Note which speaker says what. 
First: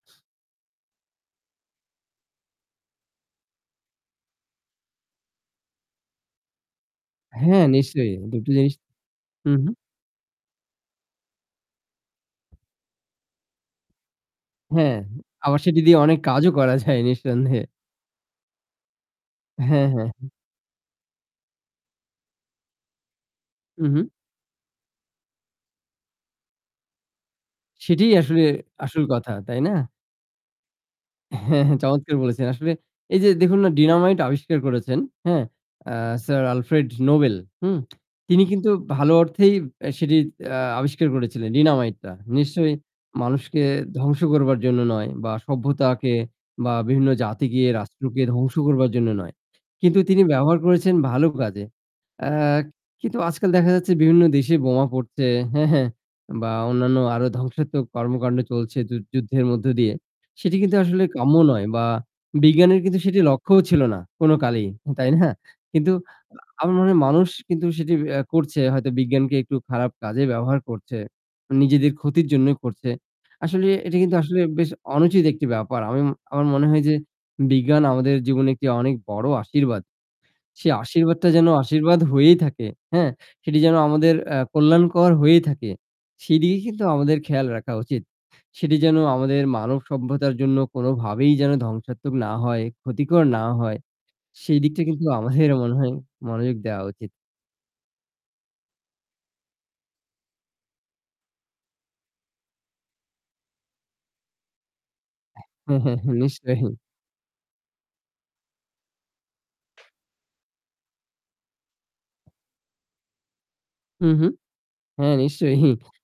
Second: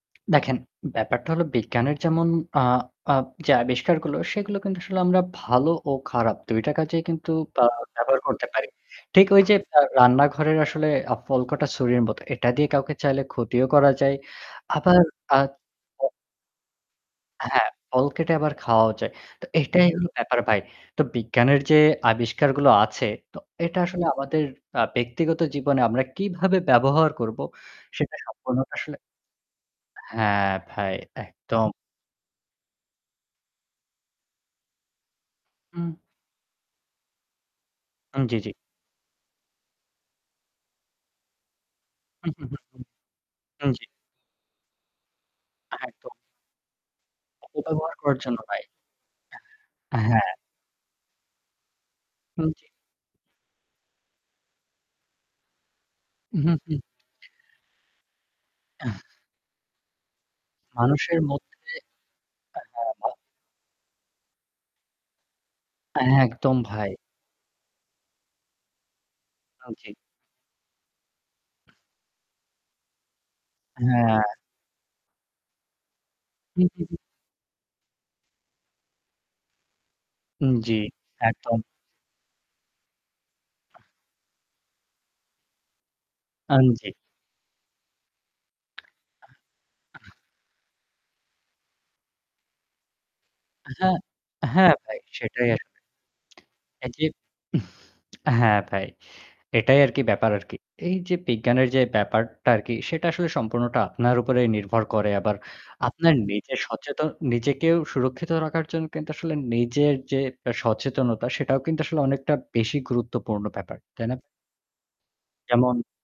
Speaker 1: দেখেন, ব্যাপারটা হলো বিজ্ঞানের যেমন আ আ যে আবিষ্কারগুলো সেগুলো কিন্তু আসলে আমরা ভালো ও খারাপ। ২ টা কাজেই কিন্তু আ
Speaker 2: হ্যাঁ, নিশ্চয়ই
Speaker 1: ব্যবহার করতে
Speaker 2: দুটো
Speaker 1: পারি।
Speaker 2: জিনিস
Speaker 1: ঠিক ওই যে
Speaker 2: হুম, হুম।
Speaker 1: আ রান্নাঘরের আসলে আ ফলকটা ছুরির মতো। এটা দিয়ে কাউকে চাইলে ক্ষতিও করা যায়।
Speaker 2: হ্যাঁ,
Speaker 1: আবার আ
Speaker 2: আবার সেটি দিয়ে অনেক কাজও করা যায় নিঃসন্দেহে।
Speaker 1: হ্যাঁ, ফল কেটে আবার খাওয়াও যায়। তো
Speaker 2: হ্যাঁ,
Speaker 1: এটাই হলো
Speaker 2: হ্যাঁ।
Speaker 1: ব্যাপার ভাই। তো বিজ্ঞানের যে আবিষ্কারগুলো আছে তো এটা
Speaker 2: হু,
Speaker 1: আসলে
Speaker 2: হু।
Speaker 1: আমাদের আ ব্যক্তিগত জীবনে আমরা কিভাবে ব্যবহার করব
Speaker 2: সেটাই
Speaker 1: সেটা
Speaker 2: আসলে
Speaker 1: সম্পূর্ণ তো আসলে
Speaker 2: আসল কথা, তাই না?
Speaker 1: হ্যাঁ, ভাই,
Speaker 2: হ্যাঁ,
Speaker 1: একদম।
Speaker 2: হ্যাঁ, চমৎকার বলেছেন। আসলে এই যে দেখুন না ডিনামাইট আবিষ্কার করেছেন হ্যাঁ?
Speaker 1: হুম।
Speaker 2: আ স্যার আলফ্রেড নোবেল হুম?
Speaker 1: হু। জী,
Speaker 2: তিনি
Speaker 1: জী।
Speaker 2: কিন্তু ভালো অর্থেই সেটি আ আবিষ্কার করেছিলেন ডিনামাইটটা
Speaker 1: হু, হু, হু,
Speaker 2: নিশ্চয়
Speaker 1: হু।
Speaker 2: মানুষকে
Speaker 1: হুম, জী।
Speaker 2: ধ্বংস করবার জন্য নয় বা
Speaker 1: হ্যাঁ, তো।
Speaker 2: সভ্যতাকে বা বিভিন্ন জাতিকে
Speaker 1: অপব্যবহার করার
Speaker 2: রাষ্ট্রকে
Speaker 1: জন্য
Speaker 2: ধ্বংস
Speaker 1: নাই।
Speaker 2: করবার জন্য নয়। কিন্তু তিনি
Speaker 1: হ্যাঁ।
Speaker 2: ব্যবহার করেছেন ভালো কাজে। আ
Speaker 1: হ্যাঁ। জী।
Speaker 2: কিন্তু আজকাল দেখা যাচ্ছে বিভিন্ন দেশে বোমা পড়ছে, হ্যাঁ, হ্যাঁ,
Speaker 1: হুম,
Speaker 2: বা
Speaker 1: হুম।
Speaker 2: অন্যান্য আরো ধ্বংসাত্মক কর্মকাণ্ড চলছে যুধ যুদ্ধের মধ্য দিয়ে সেটি কিন্তু আসলে
Speaker 1: মানুষের
Speaker 2: কাম্য নয়
Speaker 1: মধ্যে
Speaker 2: বা বিজ্ঞানের কিন্তু সেটি লক্ষ্যও ছিল না কোন কালেই তাই না? কিন্তু
Speaker 1: হ্যাঁ, একদম
Speaker 2: আমার মনে
Speaker 1: ভাই।
Speaker 2: হয় মানুষ কিন্তু সেটি অ্যা করছে হয়তো বিজ্ঞানকে একটু
Speaker 1: আ জি।
Speaker 2: খারাপ কাজে ব্যবহার করছে নিজেদের ক্ষতির জন্যই করছে। আসলে এটা কিন্তু
Speaker 1: হ্যাঁ।
Speaker 2: আসলে বেশ অনুচিত একটি ব্যাপার আমি ম আমার
Speaker 1: হু,
Speaker 2: মনে
Speaker 1: হু,
Speaker 2: হয় যে
Speaker 1: হু।
Speaker 2: বিজ্ঞান আমাদের জীবনে একটি অনেক বড়ো আশীর্বাদ।
Speaker 1: হুম।
Speaker 2: সে
Speaker 1: জী,
Speaker 2: আশীর্বাদটা যেন
Speaker 1: একদম।
Speaker 2: আশীর্বাদ হয়েই থাকে, হ্যাঁ, সেটি যেন আমাদের আ কল্যাণকর হয়েই থাকে, সেদিকে
Speaker 1: হ্যাঁ।
Speaker 2: কিন্তু
Speaker 1: জী।
Speaker 2: আমাদের খেয়াল রাখা উচিত, সেটি যেন আমাদের মানবসভ্যতার জন্য কোনোভাবেই যেন ধ্বংসাত্মক না হয়, ক্ষতিকর না হয়,
Speaker 1: হ্যাঁ,
Speaker 2: সেই
Speaker 1: হ্যাঁ
Speaker 2: দিকটা
Speaker 1: ভাই
Speaker 2: কিন্তু
Speaker 1: সেটাই
Speaker 2: আমাদের মনে
Speaker 1: আসলে।
Speaker 2: হয় মনোযোগ দেওয়া
Speaker 1: এ যে
Speaker 2: উচিত।
Speaker 1: হ্যাঁ ভাই। এটাই আরকি ব্যাপার আরকি। এই যে বিজ্ঞানের যে ব্যাপারটা আরকি সেটা আসলে সম্পূর্ণটা আপনার উপরে নির্ভর করে। আবার
Speaker 2: হ্যাঁ, হ্যাঁ,
Speaker 1: আপনার নিজের
Speaker 2: নিশ্চয়ই।
Speaker 1: সচেতন নিজেকেও সুরক্ষিত রাখার জন্য কিন্তু আসলে নিজের যে সচেতনতা সেটাও কিন্তু আসলে অনেকটা বেশি গুরুত্বপূর্ণ ব্যাপার। তাই না?
Speaker 2: হুঁ-হুঁ। হ্যাঁ,
Speaker 1: যেমন
Speaker 2: নিশ্চয়ই।